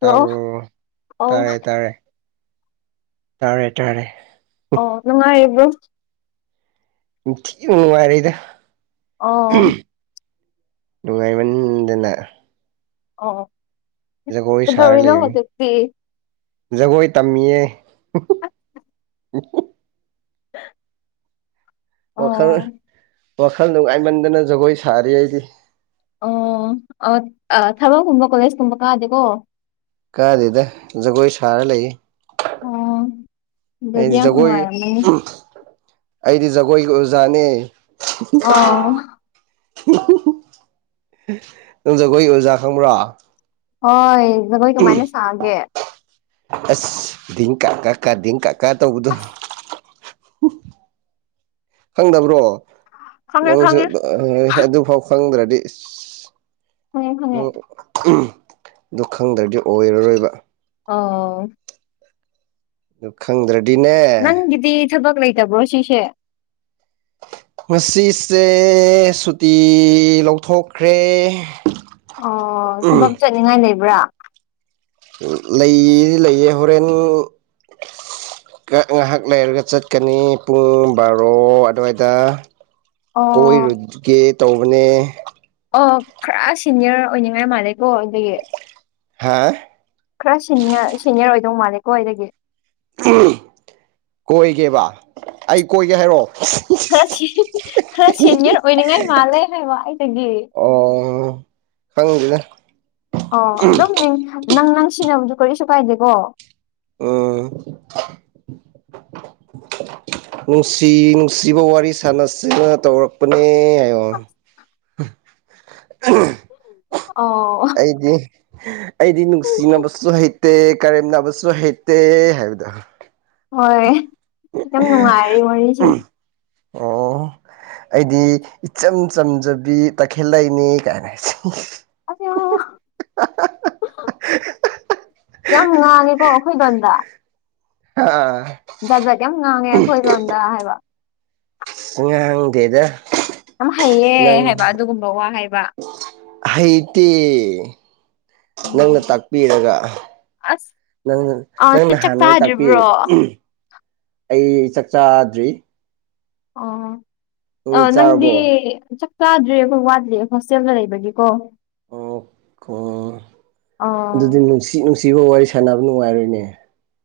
Hello ꯇꯥꯕꯔꯣ ꯑꯧ ꯇꯥꯔꯦ ꯇꯥꯔꯦ ꯇꯥꯔꯦ ꯇꯥꯔꯦ ꯑꯣ ꯅꯨꯡꯉꯥꯏꯔꯤꯕ꯭ꯔꯣ ꯄꯧꯛꯊꯤꯅꯥ ꯅꯨꯡꯉꯥꯏꯔꯤꯗ ꯑꯣ ꯅꯨꯡꯉꯥꯏꯃꯟꯒꯤꯗꯅ ꯑꯣ ꯖꯒꯣꯏ ꯁꯥꯔ ꯀꯩꯗꯧꯔꯤꯅꯣ ꯂꯩꯕꯅꯤ ꯍꯧꯖꯤꯛꯇꯗꯤ ꯖꯒꯣꯏ ꯇꯝꯃꯤꯌꯦ ꯍꯝꯍꯝ ꯋꯥꯈꯜ ꯑꯣ ꯋꯥꯈꯜ ꯅꯨꯡꯉꯥꯏꯃꯟꯗꯅ ꯖꯒꯣꯏ ꯁꯥꯔꯤ ꯑꯩꯗꯤ ꯑꯣ ꯑ ꯊꯕꯛꯀꯨꯝꯕ ꯀꯣꯂꯦꯖꯀꯨꯝꯕ ꯀꯥꯗꯦꯀꯣ? ꯀꯥꯗꯦꯗ ꯖꯒꯣꯏ ꯁꯥꯔ ꯂꯩꯌꯦ ꯑꯣ ꯑꯗꯨꯗꯤ ꯑꯩꯗꯤ ꯌꯥꯝ ꯖꯒꯣꯏꯒꯤ ꯅꯨꯡꯉꯥꯏꯔꯝꯃꯅꯤ ꯑꯩꯗꯤ ꯖꯒꯣꯏꯒꯤ ꯑꯣꯖꯥꯅꯦ ꯑꯣ ꯍꯨꯝꯍꯨꯝ ꯖꯒꯣꯏꯒꯤ ꯑꯣꯖꯥ ꯈꯪꯕ꯭ꯔꯣ ꯍꯣꯏ ꯖꯒꯣꯏ ꯀꯃꯥꯏꯅꯥ ꯁꯥꯒꯦ ꯑꯁ [unintelligible] ꯈꯪꯗꯕ꯭ꯔꯣ ꯈꯪꯉꯦ ꯅꯪꯁꯨ ꯈꯪꯉꯦ ꯑ ꯍꯣꯏ ꯑꯗꯨꯐꯥꯎ ꯈꯪꯗ꯭ꯔꯗꯤ ꯏꯁ ꯈꯪꯉꯦ ꯈꯪꯉꯦ ꯎꯝ ꯑꯗꯨ ꯈꯪꯗ꯭ꯔꯗꯤ ꯑꯣꯏꯔꯔꯣꯏꯕ ꯑꫭ ꯗꯨ ꯈꯪꯗ꯭ꯔꯗꯤꯅꯦ꯫ ꯅꯪꯒꯤꯗꯤ ꯊꯕꯛ ꯂꯩꯇꯕ꯭ꯔꯣ ꯉꯁꯤꯁꯦ ꯉꯁꯤꯁꯦ ꯁꯨꯇꯤ ꯂꯧꯊꯣꯛꯈ꯭ꯔꯦ ꯑꯩꯅꯥ꯫ ꯑꯣ ꯊꯕꯛ ꯆꯠꯅꯤꯡꯉꯥꯏ ꯂꯩꯕ꯭ꯔꯥ ꯂꯩꯗꯤ ꯂꯩꯌꯦ ꯍꯣꯔꯦꯟ ꯀ ꯉꯥꯏꯍꯥꯛ ꯂꯩꯔꯒ ꯆꯠꯀꯅꯤ ꯄꯨꯡ ꯕꯥꯔꯣ ꯑꯗꯨꯋꯥꯏꯗ ꯑꯣ ꯀꯣꯏꯔꯨꯒꯦ ꯇꯧꯕꯅꯦ꯫ ꯑꯣꯑ ꯈꯔ ꯁꯤꯅꯤꯌꯔ ꯑꯣꯏꯅꯤꯡꯉꯥꯏ ꯃꯥꯜꯂꯦꯀꯣ ꯑꯩꯗꯒꯤ ꯍꯥꯥꯏ ꯈꯔ ꯁꯤꯅꯤꯔ ꯁꯤꯅꯤꯌꯔ ꯑꯣꯏꯗꯧ ꯃꯥꯜꯂꯦꯀꯣ ꯑꯩꯗꯒꯤ [unintelligible] ꯀꯣꯏꯒꯦꯕ ꯑꯩ ꯀꯣꯏꯒꯦ ꯍꯥꯏꯔꫭ ꯈꯔ ꯁꯤ ꯈꯔ ꯁꯦꯅꯤꯌꯔ ꯑꯣꯏꯅꯤꯡꯉꯥꯏ ꯃꯥꯜꯂꯦ ꯍꯥꯏꯕ ꯑꯩꯗꯒꯤ ꯑꯣ ꯈꯪꯗꯦꯗ ꯑꯣ ꯑꯗꯨꯝ ꯃꯤꯡ ꯅꯪ ꯅꯪ ꯁꯤꯅꯕꯁꯨ ꯀꯔꯤꯁꯨ ꯀꯥꯏꯗꯦꯀꯣ ꯎꯝ [unintelligible] ꯅꯨꯡꯁꯤ ꯅꯨꯡꯁꯤꯕ ꯋꯥꯔꯤ ꯁꯥꯟꯅꯁꯤꯅ ꯇꯧꯔꯛꯄꯅꯦ ꯍꯥꯏꯌꫭ [unintelligible] ꯑꯣ ꯑꯩꯗꯤ ꯑꯩꯗꯤ ꯅꯨꯡꯁꯤꯅꯕꯁꯨ ꯍꯩꯠ ꯇꯦ ꯀꯔꯦꯝ ꯅꯕꯁꯨ ꯍꯩꯇꯦ ꯍꯥꯏꯕꯗꯨ ꯍꯣꯏ ꯌꯥꯝ ꯅꯨꯡꯉꯥꯏꯔꯦ ꯋꯥꯔꯤꯁꯦ ꯑꯣ ꯑꯩꯗꯤ ꯏꯆꯝ ꯆꯝꯖꯕꯤ ꯇꯈꯦꯜꯂꯩꯅꯤ ꯀꯥꯏꯅ [unintelligible] [unintelligible] ꯌꯥꯝ ꯉꯥꯡꯉꯦꯀꯣ ꯑꯩꯈꯣꯏ ꯂꯣꯟꯗ ꯍꯥ ꯖꯥꯠꯖꯥꯠ ꯌꯥꯝ ꯉꯥꯡꯉꯦ ꯑꯩꯈꯣꯏ ꯂꫭꯟꯗ ꯍꯥꯏꯕ [unintelligible] ꯉꯥꯡꯗꯦꯗ ꯌꯥꯝ ꯍꯩꯌꯦ ꯅꯪ ꯍꯥꯏꯕ ꯑꯗꯨꯒꯨꯝꯕ ꯋꯥ ꯍꯥꯏꯕ ꯍꯩꯇꯦ ꯅꯪꯅ ꯎꯝ ꯇꯥꯛꯄꯤꯔꯒꯥ ꯑꯁ ꯅꯪꯅ ꯑ ꯅꯪ ꯆꯥꯛ ꯅꯍꯥꯟꯋꯥꯏ ꯇꯥꯛꯄꯤ ꯆꯥꯗ꯭ꯔꯤꯕ꯭ꯔꯣ ꯑꯩ ꯆꯥꯛ ꯆꯥꯗ꯭ꯔꯤ ꯑꯣ ꯑ ꯅꯪꯗꯤ ꯆꯥꯡ ꯆꯥꯗ꯭ꯔꯤ ꯑꯈꫭꯏ ꯋꯥꯠꯂꯤ ꯍꯣꯁꯇꯦꯜꯗ ꯂꯩꯕꯒꯤꯀꯣ ꯑꯣꯀꯣ ꯑꯥ ꯑꯗꯨꯗꯤ ꯅꯨꯡꯁꯤ ꯅꯨꯡꯁꯤꯕ ꯋꯥꯔꯤ ꯁꯥꯟꯅꯕ ꯅꯨꯡꯉꯥꯏꯔꯣꯏꯅꯦ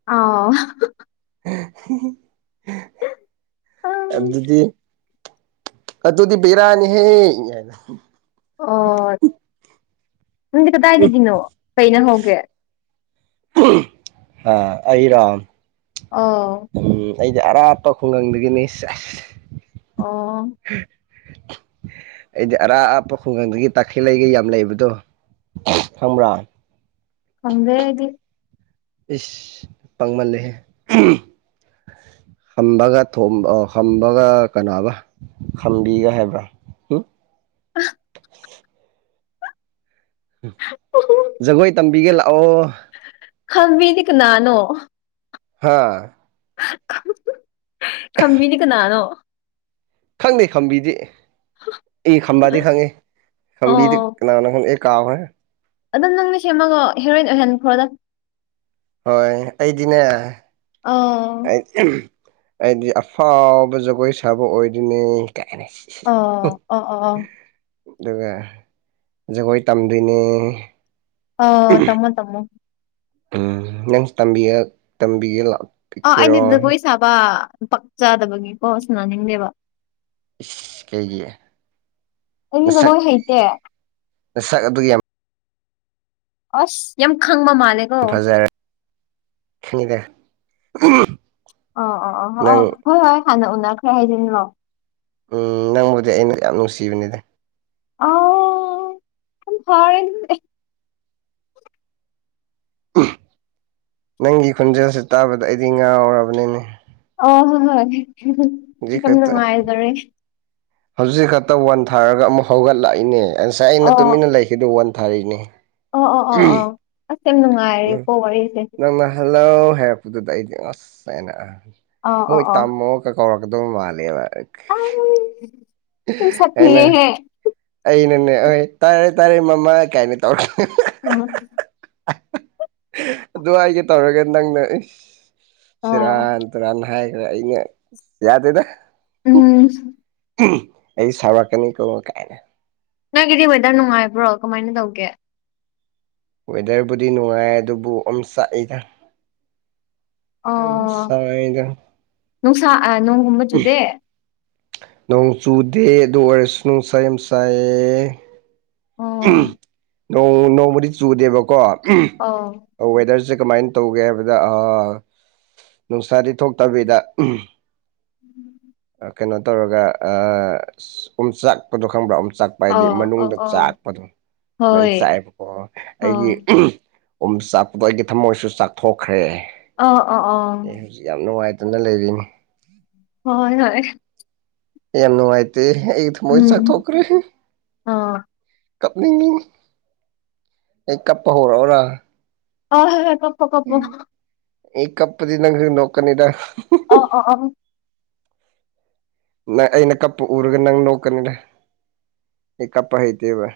ꯑꯥꯎ [unintelligible] ꯑꯗꯨꯗꯤ ꯑꯗꯨꯗꯤ ꯕꯤꯔꯅꯤ ꯍꯦ [unintelligible] ꯑꯣ ꯅꯪꯗꯤ ꯀꯗꯥꯏꯗꯒꯤꯅꯣ ꯀꯩꯅ ꯍꯧꯒꯦ ꯑꯥ ꯑꯩꯔꫭ ꯑꯣ ꯎꯝ ꯑꯩꯗꯤ ꯑꯔꯥꯞꯄ ꯈꯨꯡꯒꯪꯗꯒꯤꯅꯦ ꯑꯣ [unintelligible] [unintelligible] ꯑꯩꯗꯤ ꯑꯔꯥꯞꯄ ꯈꯨꯡꯒꯪꯗꯒꯤ ꯇꯥꯈꯠꯂꯩꯒ ꯌꯥꯝ ꯂꯩꯕꯗꯣ ꯈꯪꯕ꯭ꯔꫭ ꯈꯪꯗꯦ ꯑꯩꯗꯤ ꯏꯁ ꯄꯪꯃꯟꯂꯦ ꯍꯦ ꯈꯝꯕꯒ ꯊꫭꯝ ꯈꯝꯕꯒ ꯀꯅꯥꯕ ꯈꯝꯕꯤꯒ ꯍꯥꯏꯕ꯭ꯔ ꯖꯒꯣꯏ ꯇꯝꯕꯤꯒꯦ ꯂꯥꯛꯑꯣ ꯍꯪꯕꯤꯗꯤ ꯀꯅꯥꯅꯣ ꯍꯥꯥ ꯍ ꯍꯥ ꯈꯝꯕꯤꯗꯤ ꯀꯅꯥꯅꯣ꯫ ꯈꯪꯗꯦ ꯈꯝꯕꯤꯗꯤ ꯑꯩ ꯈꯝꯕꯗꯤ ꯈꯪꯉꯤ ꯈꯝꯕꯤꯗꯤ ꯑꯣ ꯀꯅꯥꯅꯪ ꯈꯪ ꯗꯦ ꯀꯥꯎꯔꯦ ꯑꯗꯨꯝ ꯅꯪꯅ ꯁꯦꯝꯃꯒꯣ ꯍꯦꯔꯣꯏꯟ ꯑꯣꯏꯍꯟꯈ꯭ꯔꯣꯗ ꯍꯣꯏ ꯑꯩꯗꯤꯅꯦ ꯑꫭ ꯍꯥꯏꯗꯤ ꯑꯐꯥꯎꯕ ꯖꯒꯣꯏ ꯁꯥꯕ ꯑꯣꯏꯗꯣꯏꯅꯦ ꯀꯥꯏꯅ ꯑꯣ ꯑꯣ ꯑꯣ ꯑꯣ ꯑꯗꯨꯒ ꯖꯒꯣꯏ ꯇꯝꯗꯣꯏꯅꯦ ꯑꯣ ꯇꯝꯃꯣ ꯇꯝꯃꫭ ꯎꯝ ꯅꯪꯁꯨꯇꯝꯕꯤꯌ ꯇꯝꯕꯤꯒꯦ ꯂꯥꯛꯑꫭ ꯑ ꯑꯩꯅꯗꯤ ꯖꯒꯣꯏ ꯁꯥꯕ ꯄꯛꯆꯥꯗꯕꯒꯤꯀꯣ ꯁꯅꯅꯤꯡꯗꯦꯕ ꯏꯁ ꯀꯩꯒꯤ ꯑꯩꯗꯤ ꯅꯁꯛ ꯖꯒꯣꯏ ꯍꯩꯇꯦ ꯅꯁꯛ ꯑꯗꯨꯛ ꯌꯥꯝ꯫ ꯑꯁ ꯌꯥꯝ ꯈꯪꯕ ꯃꯥꯜꯂꯦ ꯐꯖꯔ ꯈꯪꯉꯅꯤꯗ [unintelligible] ꯑꯣ ꯑꯣ ꯑꯣ ꯑꯣ ꯍꯣꯏ ꯍꯣꯏ ꯍꯥꯟꯅ ꯎꯟꯅꯈ꯭ꯔꯦ ꯍꯥꯏꯖꯤꯟꯂꯣ꯫ ꯎꯝ ꯅꯪꯕꯨꯗꯤ ꯑꯩꯅ ꯌꯥꯝ ꯅꯨꯡꯁꯤꯕꯅꯤꯗ꯫ ꯑꯣ [unintelligible] ꯅꯪꯒꯤ ꯈꯣꯟꯖꯦꯜꯁꯦ ꯇꯥꯕꯗ ꯑꯩꯗꯤ ꯉꯥꯥꯎꯔꯕꯅꯤꯅꯦ꯫ ꯑ ꯍꯣꯏ ꯍꯣꯏ ꯍꯧꯖꯤꯛ ꯈꯤꯇꯪ ꯈꯛꯇ ꯅꯨꯡꯉꯥꯏꯖꯔꯦ ꯍꯧꯖꯤꯛ ꯈꯛꯇꯪ ꯋꯥꯟꯊꯥꯔꯒ ꯑꯃꯨꯛ ꯍꯧꯒꯠꯂꯥꯛꯏꯅꯦ ꯉꯁꯥꯏ ꯑꯩꯅ ꯑꯣ ꯇꯨꯃꯤꯟꯅ ꯂꯩꯈꯤꯗꯨ ꯋꯥꯟꯊꯥꯔꯤꯅꯦ꯫ ꯑꯣ ꯑꯣ ꯑꯣ ꯑꯣ ꯑꯁ ꯌꯥꯝ ꯎꯝ ꯅꯨꯡꯉꯥꯏꯔꯦꯀꯣ ꯋꯥꯔꯤꯁꯦ꯫ ꯅꯪꯅ ꯍꯜꯂꯣ ꯍꯥꯏꯕꯗꯨꯗ ꯑꯩꯗꯤ ꯉꯁꯥꯏꯅ ꯑꯣ ꯃꯣꯏ ꯑꯣ ꯑꯣ ꯇꯝꯃꯣ ꯀ ꯀꯧꯔꯛ ꯀ ꯗꯣꯕ ꯃꯥꯂꯦꯕ [unintelligible] ꯌꯥꯝ ꯑꯩꯅ ꯁꯥꯊꯤꯌꯦꯍꯦ ꯑꯩꯅꯅꯦ ꯍꯣꯏ ꯇꯥꯔꯦ ꯇꯥꯔꯦ ꯃꯃꯥ ꯀꯥꯏꯅꯤ ꯇꯧꯔ [unintelligible] [unintelligible] ꯑꯗꯨ ꯍꯥꯏꯒꯦ ꯇꯧꯔꯒ ꯅꯪꯅ ꯑꯣ ꯁꯦꯔꯥꯟ ꯇꯨꯔꯥꯟ ꯍꯥꯏꯈ꯭ꯔꯦ ꯑꯩꯅ ꯌꯥꯗꯦꯗ ꯎꯝ ꯑꯩ ꯁꯥꯎꯔꯛꯀꯅꯤ ꯀꯣ ꯀꯥꯏꯅ꯫ ꯅꯪꯒꯤꯗꯤ ꯋꯦꯗꯔ ꯅꯨꯡꯉꯥꯏꯕ꯭ꯔꯣ ꯀꯃꯥꯏꯅ ꯇꯧꯒꯦ꯫ ꯋꯦꯗꯔꯕꯨꯗꯤ ꯅꯨꯡꯉꯥꯏ ꯑꯗꯨꯕꯨ ꯑꯣꯝꯆꯥꯛꯏꯗ꯫ ꯌꯥꯝ ꯑꯣ ꯁꯥꯏꯌꯦꯗ꯫ ꯅꯨꯡꯁꯥ ꯑ ꯅꯣꯡꯒꯨꯝꯕ ꯆꯨꯗꯦ꯫ ꯅꯣꯡ ꯆꯨꯗꯦ ꯑꯗꯨ ꯑꯣꯏꯔꯁꯨ ꯅꯨꯡꯁꯥ ꯌꯥꯝ ꯁꯥꯏꯌꯦ꯫ ꯎꯝ ꯑꯣ ꯅꯣꯡ ꯅꯣꯡꯕꯨꯗꯤ ꯆꯨꯗꯦꯕꯀꯣ ꯑꯣ ꯎꯝ ꯋꯦꯗꯔꯁꯦ ꯀꯃꯥꯏꯅ ꯇꯧꯒꯦ ꯍꯥꯏꯕꯗ ꯅꯨꯡꯁꯥꯗꯤ ꯊꯣꯛꯇꯕꯤꯗ ꯎꯝ [unintelligible] ꯀꯩꯅꯣ ꯇꯧꯔꯒ ꯑ ꯑꯁ ꯎꯝꯆꯥꯛꯄꯗꯨ ꯈꯪꯕ꯭ꯔꯥ ꯎꯝꯆꯥꯛ ꯍꯥꯏꯗꯤ ꯑꯣ ꯑꯣ ꯃꯅꯨꯡꯗ ꯑꯣ ꯆꯥꯛꯄꯗꯣ ꯑꯗꯨꯃꯥꯏꯅ ꯍꯣꯏ ꯆꯥꯛꯑꯦꯕꯀꯣ ꯑꯩꯒꯤ ꯑꯣ ꯎꯝ ꯆꯥꯛꯄꯗꯣ ꯑꯩꯒꯤ ꯊꯃꯣꯏꯁꯨ ꯆꯥꯛꯊꯣꯛꯈ꯭ꯔꯦ꯫ ꯑ ꯑ ꯑꯦ ꯑꯣ ꯍꯧꯖꯤꯛ ꯌꯥꯝ ꯅꯨꯡꯉꯥꯏꯇꯅ ꯂꯩꯔꯤꯅꯤ꯫ ꯍꯣꯏ ꯍꯣꯏ ꯌꯥꯝ ꯅꯨꯡꯉꯥꯏꯇꯦ ꯑꯩ ꯊꯃꯣꯏ ꯎꯝ ꯆꯥꯛꯊꯣꯛꯈ꯭ꯔꯦ꯫ [unintelligible] ꯀꯞꯅꯤꯡꯉꯤ ꯑꯩ ꯀꯞꯄ ꯍꯧꯔꯛꯑꯣꯔꯥ꯫ ꯑꯣ ꯍꯣꯏ [unintelligible] ꯎꯝ ꯑꯩ ꯀꯞꯄꯗꯤ ꯅꯪꯁꯨ ꯅꯣꯛꯀꯅꯤꯗ꯫ ꯑꯣ ꯑꯣ ꯑ ꯅꯪ ꯑꯩꯅ ꯀꯞꯄ ꯎꯔꯒ ꯅꯪ ꯅꯣꯛꯀꯅꯤꯗ꯫ ꯑꯩ ꯀꯞꯄ ꯍꯩꯇꯦꯕ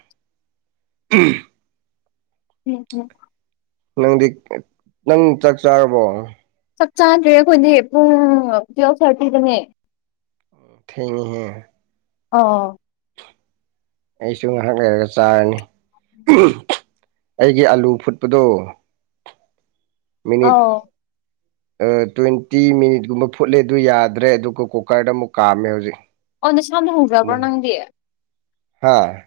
ꯎꯝ ꯎꯝ ꯅꯪꯗꯤ ꯅꯪ ꯆꯥꯛ ꯆꯥꯔꯕꯣ꯫ ꯆꯞ ꯆꯥꯗ꯭ꯔꯦ ꯑꯈꯣꯏꯗꯤ ꯄꯨꯡ ꯇꯨꯌꯦꯞ ꯊ꯭ꯔ`ꯇꯤꯗꯅꯦ꯫ ꯊꯦꯡꯅꯤꯍꯦ ꯑꯣ ꯑꯩꯁꯨ ꯉꯥꯏꯍꯥꯛ ꯂꯩꯔꯒ ꯆꯥꯔꯅꯤ ꯑꯩꯒꯤ ꯑꯥꯂꯨ ꯐꯨꯠꯄꯗꯣ ꯃꯤꯅꯤꯠ [unintelligible] ꯇ꯭ꯋꯦꯟꯇꯤ ꯃꯤꯅꯤꯠꯀꯨꯝꯕ ꯐꯨꯠꯂꯦ ꯑꯗꯨ ꯌꯥꯗ꯭ꯔꯦ ꯑꯗꯨꯒ ꯀꯨꯀꯔꯗ ꯑꯃꯨꯛ ꯀꯥꯝꯃꯦ ꯍꯧꯖꯤꯛ ꯑꯣ ꯅ ꯁꯝꯅ ꯍꯨꯗ꯭ꯔꯕ꯭ꯔꯣ ꯅꯪꯗꯤ ꯍꯥꯥ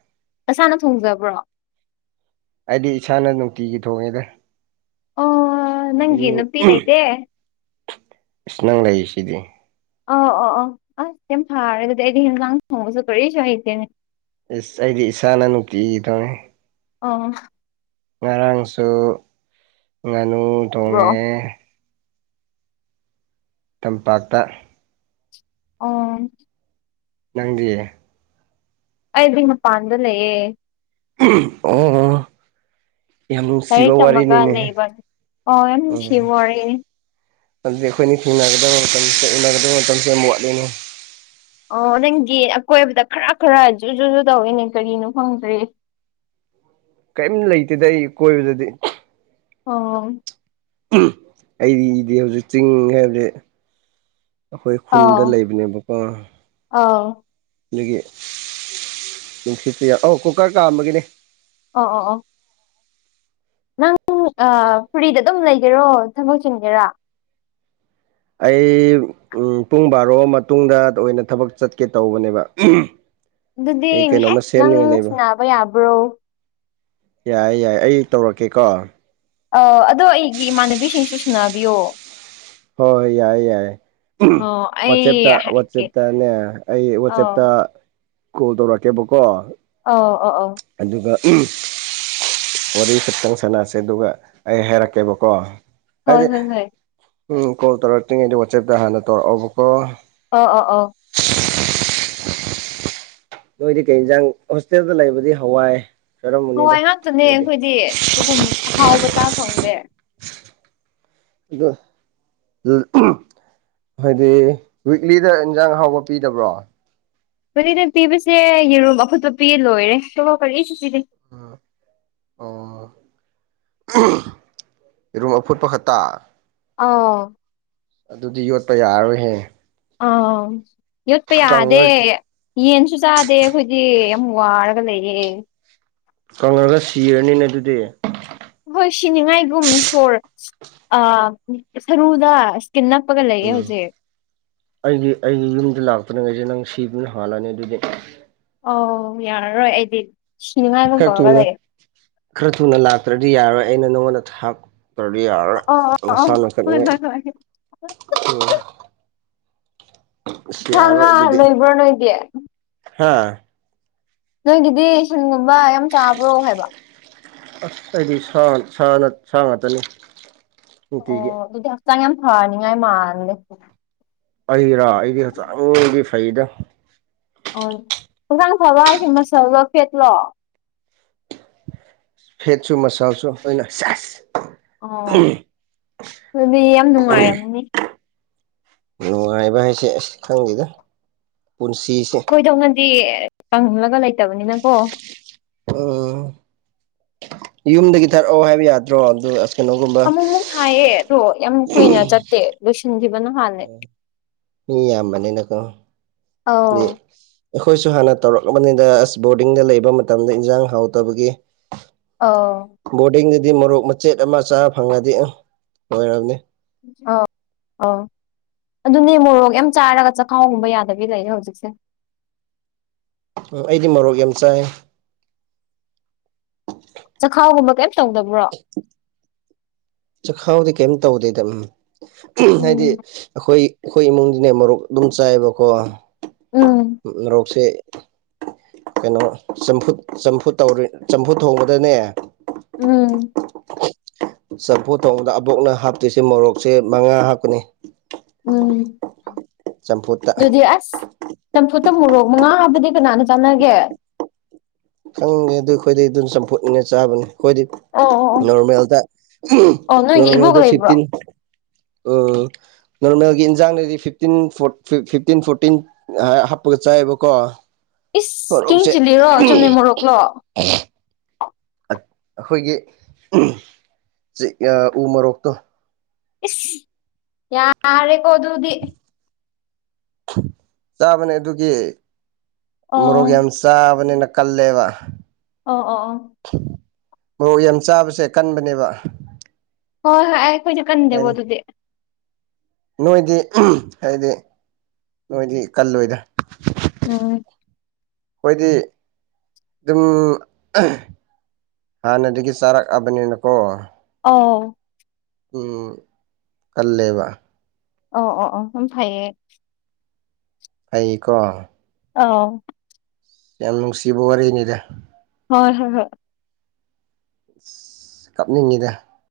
ꯅꯁꯥꯅ ꯊꯣꯡꯖꯕ꯭ꯔꯣ ꯑꯩꯗꯤ ꯏꯁꯥꯅ ꯅꯨꯡꯇꯤꯒꯤ ꯊꯣꯡꯉꯦꯗ ꯑꯣ ꯑꯩꯗꯤ ꯅꯪꯒꯤ ꯃꯤ ꯅꯨꯄꯤ ꯂꯩꯇꯦ ꯏꯁ ꯅꯪ ꯂꯩꯔꯤꯁꯤꯗꯤ ꯑꯧ ꯑꯣ ꯑꯣ ꯑꯁ ꯌꯥꯝ ꯐꯔꯦ ꯑꯗꯨꯗꯤ ꯑꯩꯗꯤ ꯍꯦꯟꯖꯥꯡ ꯊꯣꯡꯕꯁꯨ ꯀꯔꯤꯁꯨ ꯍꯩꯇꯦꯅꯦ ꯏꯁ ꯑꯩꯗꯤ ꯏꯁꯥꯅ ꯅꯨꯡꯇꯤꯒꯤ ꯊꯣꯡꯉꯦ ꯑꯣ ꯉꯔꯥꯡꯁꯨ ꯉꯥꯅꯨ ꯕ꯭ꯔꯣ ꯊꯣꯡꯉꯦ ꯇꯝꯄꯥꯛꯇ ꯑꯣ ꯅꯪꯗꯤꯌꯦ ꯑꯩꯗꯤ ꯃꯄꯥꯟꯗ ꯂꯩꯌꯦ ꯑꯣ ꯌꯥꯝ ꯅꯨꯡꯁꯤꯕ ꯂꯥꯏꯔꯤꯛ ꯇꯝꯃꯒ ꯋꯥꯔꯤꯅꯤꯅꯦ ꯂꯩꯕ ꯑꯣ ꯌꯥꯝ ꯎꯝ ꯅꯨꯡꯁꯤꯕ ꯋꯥꯔꯤꯅꯤ ꯑꯗꯨꯗꯤ ꯑꯩꯈꯣꯏꯅ ꯊꯦꯡꯅꯒꯗꯕ ꯃꯇꯝ ꯎꯅꯒꯗꯕ ꯃꯇꯝꯁꯦ ꯌꯥꯝ ꯋꯥꯠꯂꯤꯅꯤ ꯑꯣ ꯅꯪꯒꯤ ꯑꯀꯣꯏꯕꯗ ꯈꯔꯥ ꯈꯔ ꯖꯨ ꯖꯨ ꯖꯨ ꯇꯧꯋꯤꯅꯦ ꯀꯔꯤꯅꯣ ꯈꯪꯗ꯭ꯔꯤ ꯀꯔꯤꯝ ꯂꯩꯇꯦꯗ ꯑꯩ ꯀꯣꯏꯕꯗꯗꯤ ꯑꯣ ꯑꯩꯗꯤ ꯏꯗꯤ ꯍꯧꯖꯤꯛ ꯆꯤꯡ ꯍꯥꯏꯕꯗꯤ ꯑꯩꯈꯣꯏ ꯈꯨꯟꯗ ꯂꯩꯕꯅꯦꯕꯀꯣ ꯑꯥꯎ ꯑꯒꯤ ꯅꯨꯡꯁꯤꯠꯠꯇ ꯑ ꯀꯨꯀꯔ ꯀꯥꯝꯕꯒꯤꯅꯦ ꯑꯣ ꯑꯣ ꯑꯣ ꯅꯪ ꯐꯨꯔꯤꯗ ꯑꯗꯨꯝ ꯂꯩꯒꯦꯔꯣ ꯊꯕꯛ ꯆꯤꯟꯒꯦꯔꯥ ꯑꯩ ꯄꯨꯡ ꯕꯥꯔꯣ ꯃꯇꯨꯡꯗ ꯑꯣꯏꯅ ꯊꯕꯛ ꯆꯠꯀꯦ ꯇꯧꯕꯅꯦꯕ ꯑꯗꯨꯗꯤ ꯑꯩ ꯀꯩꯅꯣꯝꯃ ꯉꯥꯏꯍꯥꯛ ꯅꯪ ꯁꯦꯝꯅꯤꯡꯉꯥꯏ ꯂꯩꯕ ꯁꯥꯟꯅꯕ ꯌꯥꯕ꯭ꯔꯣ ꯌꯥꯏ ꯌꯥꯏ ꯑꯩ ꯇꯧꯔꯛꯀꯦꯀꯣ ꯑ ꯑꯗꯣ ꯑꯩꯒꯤ ꯏꯃꯥꯟꯅꯕꯤꯁꯤꯡꯁꯨ ꯁꯨꯅꯕꯤꯌꯣ ꯍꯣꯏ ꯍꯣꯏ ꯌꯥꯏ ꯌꯥꯏ ꯑꯣ ꯑꯩ ꯋꯥꯆꯦꯞꯇ ꯍꯥꯏꯒꯦ ꯋꯥꯆꯦꯞꯇꯅꯦ ꯑꯩ ꯑꯧ ꯋꯥꯆꯦꯞꯇ ꯀꯣꯜ ꯇꯧꯔꯛꯀꯦꯕꯀꯣ ꯑꯣ ꯑꯣ ꯑꯣ ꯑꯗꯨꯒ ꯎꯝ ꯋꯥꯔꯤ ꯈꯛꯇꯪ ꯁꯥꯟꯅꯁꯦ ꯑꯗꯨꯒ ꯑꯩ ꯍꯥꯏꯔꯛꯀꯦꯕꯀꯣ ꯍꯣꯏ ꯍꯥꯏꯗꯤ ꯍꯣꯏ ꯍꯣꯏ ꯎꯝ ꯀꯣꯜ ꯇꯧꯔꯛꯇ꯭ꯔꯤꯉꯩꯗ ꯋꯥꯆꯦꯞꯇ ꯍꯥꯟꯅ ꯇꯧꯔꯛꯑꯣꯕꯀꯣ ꯑꯣ ꯑꯣ ꯑꯣ ꯅꯣꯏꯗꯤ ꯀꯩ ꯍꯦꯟꯖꯥꯡ ꯍꯣꯁꯇꯦꯜꯗ ꯂꯩꯕꯗꯤ ꯍꯋꯥꯏ ꯆꯥꯔꯝꯃꯅꯤꯗ ꯍꯋꯥꯏ ꯉꯥꯛꯇꯅꯦ ꯅꯣꯏꯗꯤ ꯑꯩꯈꯣꯏꯗꯤ ꯑꯗꯨꯒꯨꯝ ꯑꯍꯥꯎꯕ ꯆꯥꯛ ꯈꯪꯗꯦ ꯑꯗꯣ ꯍꯥꯏꯗꯤ ꯋꯤꯛꯂꯤꯗ ꯏꯟꯖꯥꯡ ꯑꯍꯥꯎꯕ ꯄꯤꯗꯕ꯭ꯔꯣ ꯀꯂꯤꯅ ꯄꯤꯕꯁꯦ ꯌꯦꯔꯨꯝꯝ ꯑꯐꯨꯠꯄ ꯄꯤ ꯂꯣꯏꯔꯦ ꯇꯣ ꯀꯔꯤꯁꯨ ꯄꯤꯔꯤꯦ ꯏꯔꯨꯝ ꯑꯐꯨꯠꯄ ꯈꯛꯇ ꯑ ꯑꯗꯨꯗꯤ ꯌꯣꯠꯄ ꯌꯥꯔꯔꯣꯏꯍꯦ ꯑ ꯀꯪꯉ ꯌꯠꯄꯌꯥꯗꯦ ꯌꯦꯟꯁꯨ ꯆꯥꯗꯦ ꯑꯩꯈꯣꯏꯗꯤ ꯌꯥꯝ ꯋꯥꯔꯒ ꯂꯩꯌꯦ ꯀꯪꯉꯒ ꯁꯤꯔꯅꯤꯅꯦ ꯑꯗꯨꯗꯤ ꯍꯣꯏ ꯁꯤꯅꯤꯉꯥꯏꯒꯨꯝ ꯁꯣꯔ ꯑ ꯁꯔꯨꯗ ꯀꯅꯥ ꯄꯒ ꯂꯩꯌꯦ ꯎꯝ ꯍꯧꯖꯤꯦ ꯑꯩꯒꯤ ꯑꯩꯒꯤ ꯌꯨꯝꯗ ꯂꯥꯛꯇ꯭ꯔꯤꯉꯩꯁꯦ ꯅꯪ ꯁꯤꯕꯅ ꯍꯥꯜꯂꯅꯤ ꯑꯗꯨꯗꯤ ꯑꯣ ꯌꯥꯔꯔꯣꯏ ꯑꯩꯗꯤ ꯁꯤꯅꯤꯉꯥꯏꯒꯨꯝ ꯈꯔ ꯇꯧꯔꯒ ꯊꯨꯅ ꯂꯩꯌꯦ ꯈꯔ ꯊꯨꯅ ꯂꯥꯛꯇ꯭ꯔꯗꯤ ꯌꯥꯔꯣꯏ ꯑꯩꯅ ꯅꯪꯉꯣꯟꯗ ꯇ꯭ꯔꯗꯤ ꯌꯥꯔꯦ ꯑꯣ ꯑꯣ ꯑꯣ ꯅꯁꯥ ꯍꯣꯏ ꯅꯈꯠꯂꯤꯉꯩ ꯍꯣꯏ ꯍꯣꯏ ꯎ ꯊꯪꯉ ꯂꯩꯣꯏꯕ꯭ꯔꯣ ꯅꯣꯏꯗꯤ ꯍꯥꯥ ꯅꯣꯏꯒꯤꯗꯤ ꯁꯤꯟꯒꯨꯝꯕ ꯌꯥꯝ ꯆꯥꯕ꯭ꯔꯣ ꯍꯥꯏꯕ ꯑꯁ ꯑꯩꯗꯤ ꯁꯥ ꯉꯥꯛꯇꯅꯤ ꯑꯣ ꯅꯨꯡꯇꯤꯒꯤ ꯑꯗꯨꯗꯤ ꯍꯛꯆꯥꯡ ꯌꯥꯝ ꯐꯅꯤꯡꯉꯥꯏ ꯃꯥꯜꯗ ꯑꯩꯔꯥ ꯑꯩꯗꯤ ꯍꯛꯆꯥꯡꯒꯤ ꯐꯩꯗ ꯑꯣ ꯍꯛꯖꯥꯡ ꯐꯕ ꯍꯥꯏꯁꯦ ꯃꯁꯜꯂꯣ ꯐꯦꯠꯂꯣ ꯐꯦꯠꯁꯨ ꯃꯁꯥꯥꯎꯁꯨ ꯑꯩꯅꯁ ꯑꯣ ꯑꯗꯨꯗꯤ ꯌꯥꯝ ꯅꯨꯡꯉꯥꯏꯔꯝꯅꯤ ꯅꯨꯡꯉꯥꯏꯕ ꯍꯥꯏꯁꯦ ꯑꯁ ꯈꯪꯗꯦꯗ ꯄꯨꯟꯁꯤꯁꯦ ꯑꯩꯈꯣꯏꯗꯧꯅꯗꯤ ꯀꯪꯂꯪꯒ ꯂꯩꯇꯕꯅꯤꯅꯀꯣ ꯎꯝ ꯌꯨꯝꯗꯒꯤ ꯊꯥꯔꯛꯑꯣ ꯍꯥꯏꯕ ꯌꯥꯗ꯭ꯔꯣ ꯑꯗꯨ ꯀꯩꯅꯣꯒꯨꯝꯕ ꯑꯃꯨꯛ ꯑꯃꯨꯛ ꯊꯥꯏꯌꯦ ꯑꯗꯣ ꯌꯥꯝ ꯀꯨꯏꯅ ꯆꯠꯇꯦ ꯂꯣꯏꯁꯤꯟꯈꯤꯕꯅꯣ ꯍꯥꯟꯅꯦ ꯃꯤ ꯌꯥꯝꯌꯥꯝꯕꯅꯤꯅꯀꯣ ꯑꯧ ꯑꯩꯈꯣꯏꯁꯨ ꯍꯥꯟꯅ ꯇꯧꯔꯛꯂꯕꯅꯤꯅ ꯑꯁ ꯕꯣꯔꯗꯤꯡꯗ ꯂꯩꯕ ꯃꯇꯝꯗ ꯏꯟꯖꯥꯡ ꯍꯥꯎꯇꯕꯒꯤ ꯑ ꯕꯣꯔꯗꯤꯡꯗꯗꯤ ꯃꯣꯔꯣꯛ ꯃꯆꯦꯠ ꯑꯃ ꯆꯥꯕ ꯐꯪꯂꯉꯗꯤ ꯑꯣꯏꯔꯕꯅꯤ ꯑ ꯑ ꯑꯗꯨꯅꯦ ꯃꯣꯔꯣꯛꯒ ꯌꯥꯝ ꯆꯥꯔꯒ ꯆꯈꯥꯎꯒꯨꯝꯕ ꯌꯥꯗꯕꯤ ꯂꯩꯌꯦ ꯍꯧꯖꯤꯛꯁꯦ ꯑꯩꯗꯤ ꯃꯣꯔꯣꯛ ꯌꯥꯝ ꯆꯥꯏ ꯆꯈꯥꯎꯒꯨꯝꯕ ꯀꯩꯝ ꯇꯧꯗꯕ꯭ꯔꯣ [inaudible] ꯆꯈꯥꯎꯗꯤ ꯀꯩꯝ ꯇꯧꯗꯦꯗ ꯍꯥꯏꯗꯤ ꯎꯝ ꯑꯩꯈꯣꯏ ꯑꯩꯈꯣꯏ ꯏꯃꯨꯡꯒꯤꯅꯦ ꯃꯔꯣꯔꯣꯛ ꯑꯗꯨꯝ ꯆꯥꯏꯕꯀꯣ ꯎꯝ ꯃꯔꯣꯔꯣꯛꯁꯦ ꯀꯩꯅꯣ ꯆꯝꯐꯨ ꯆꯝꯐꯨ ꯆꯝꯐꯨ ꯊꯣꯡꯕꯗꯅꯦ ꯎꯝ ꯆꯝꯐꯨ ꯊꯣꯡꯧꯕꯗ ꯑꯕꯣꯛꯅ ꯍꯥꯞꯇꯣꯏꯁꯦ ꯃꯣꯔꯣꯛꯁꯦ ꯃꯉꯥ ꯍꯥꯞꯀꯅꯤ ꯎꯝ ꯆꯝꯐꯨꯠꯇ ꯑꯗꯨꯗꯤ ꯑꯁ ꯆꯝꯐꯨꯠꯇ ꯃꯣꯔꯣꯛ ꯃꯉꯥ ꯍꯥꯏꯕꯗꯤ ꯀꯅꯥꯅ ꯆꯥꯟꯅꯒꯦ ꯈꯪꯉꯦ ꯑꯗꯨ ꯑꯩꯈꯣꯏꯗꯩ ꯑꯗꯨꯝ ꯆꯝꯐꯨꯠꯅꯤꯅ ꯆꯥꯕꯅꯤ ꯑꯩꯈꯣꯏꯗꯤ ꯑꯣ ꯑꯣ ꯑꯣ ꯅꯣꯔꯃꯦꯜꯗ ꯑꯣ ꯅꯣꯏꯒꯤ ꯏꯕꯣꯛ ꯅꯣꯔꯃꯦꯜꯗ ꯂꯩꯕ꯭ꯔꯣ ꯐꯤꯐꯇꯤꯟ ꯑꯣ ꯅꯣꯔꯃꯦꯜꯒꯤ ꯏꯟꯁꯥꯡꯗꯗꯤ ꯐꯤꯞꯇꯤꯟ ꯐꯤꯞꯇꯤꯟ ꯐꯣꯔꯇꯤꯟ ꯍꯥꯞꯄꯒ ꯆꯥꯏꯑꯕꯀꯣ ꯏꯁ ꯀꯦ ꯆꯤꯜꯂꯤꯔꯣ ꯆꯨꯝꯅꯩ ꯃꯣꯔꯣꯛꯂꯣ ꯎ ꯑꯩꯈꯣꯏꯒꯤ ꯎ ꯃꯣꯔꯣꯛꯇꯣ ꯏꯁ ꯌꯥꯔꯦꯀꯣ ꯑꯗꯨꯗꯤ ꯆꯥꯕꯅꯦ ꯑꯗꯨꯒꯤ ꯑꯣ ꯃꯣꯔꯣꯒꯟꯁ ꯆꯥꯕꯅꯤꯅ ꯀꯜꯂꯦꯕ ꯑꯣ ꯑꯣ ꯑꯣ ꯃꯔꯣꯔꯣꯛ ꯌꯥꯝ ꯆꯥꯕꯁꯦ ꯀꯟꯕꯅꯦꯕ ꯍꯣꯏ ꯍꯣꯏ ꯑꯩꯈꯣꯏꯁꯨꯦ ꯀꯟꯗꯦꯕꯣ ꯍꯥꯏꯗꯤ ꯑꯗꯨꯗꯤ ꯅꯣꯏꯗꯤ ꯍꯥꯏꯗꯤ ꯅꯣꯏꯗꯤ ꯀꯜꯂꯣꯏꯗ ꯎꯝ ꯑꯩꯈꯣꯏꯗꯤ ꯑꯗꯨꯝ ꯍꯥꯟꯅꯗꯒꯤ ꯆꯥꯔꯛꯑꯕꯅꯤꯅꯀꯣ ꯑꯣ ꯎ ꯀꯜꯂꯦꯕ ꯑꯣ ꯑꯣ ꯑꯣ ꯍꯐꯌꯦ ꯑꯩꯀꯣ ꯑꯥꯎ ꯌꯥꯝ ꯅꯨꯡꯁꯤꯕ ꯋꯥꯔꯤꯅꯤꯗ ꯍꯣꯏ ꯍꯣꯏ ꯍꯣꯏ ꯑ ꯀꯞꯅꯤꯡꯉꯤꯗ